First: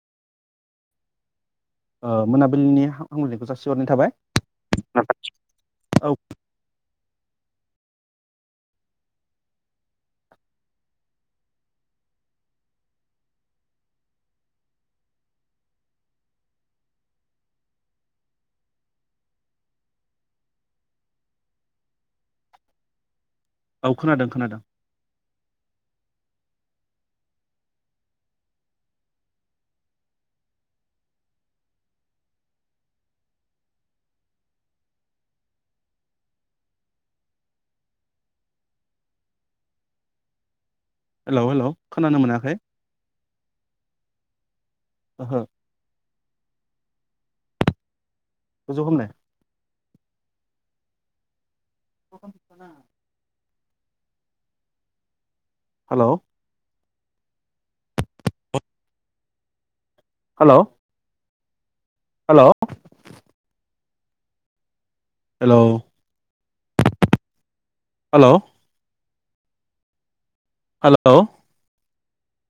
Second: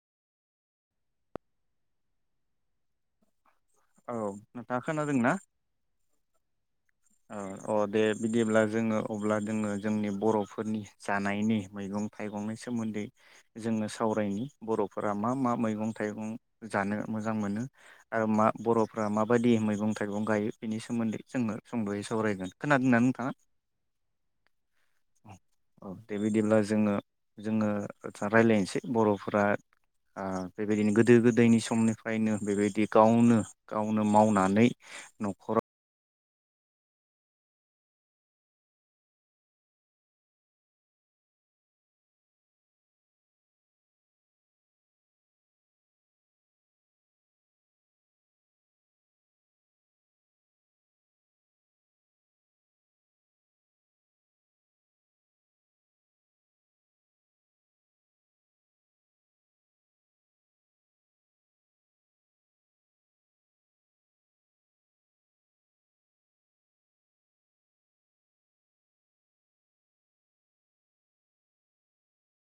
ओ मोनाबिलिनि हाम-हामलनायखौ जासि सिहरनाय थाबाय औ [unintelligible] नोंथाङा खोनादों ना? औ अ दे बिदिब्ला जोङो अब्ला जोङो जोंनि बर'फोरनि जानायनि मैगं-थाइगंनि सोमोन्दै जोङो सावरायनि बर'फोरा मा मा मैगं-थाइगं जानो मोजां मोनो आरो मा बर'फोरा माबायदि मैगं-थाइगं गायो बेनि सोमोन्दै जोङो सुंदयै सावरायगोन। खोनादोंना नोंथाङा? औ खोनादों खोनादों औ बेबायदिब्ला जोङो जोङो राय्लायनोसै बर'फोरा ओ बेबायदिनो गोदो गोदायनि समनिफ्रायनो बेबायदि गावनो गावनो मावनानै न'खराव हेल' हेल' खोनानो मोनाखै? ओहो गोजौ खामलाय [unintelligible] हेल' हेल' हेल' हेल' हेल' हेल'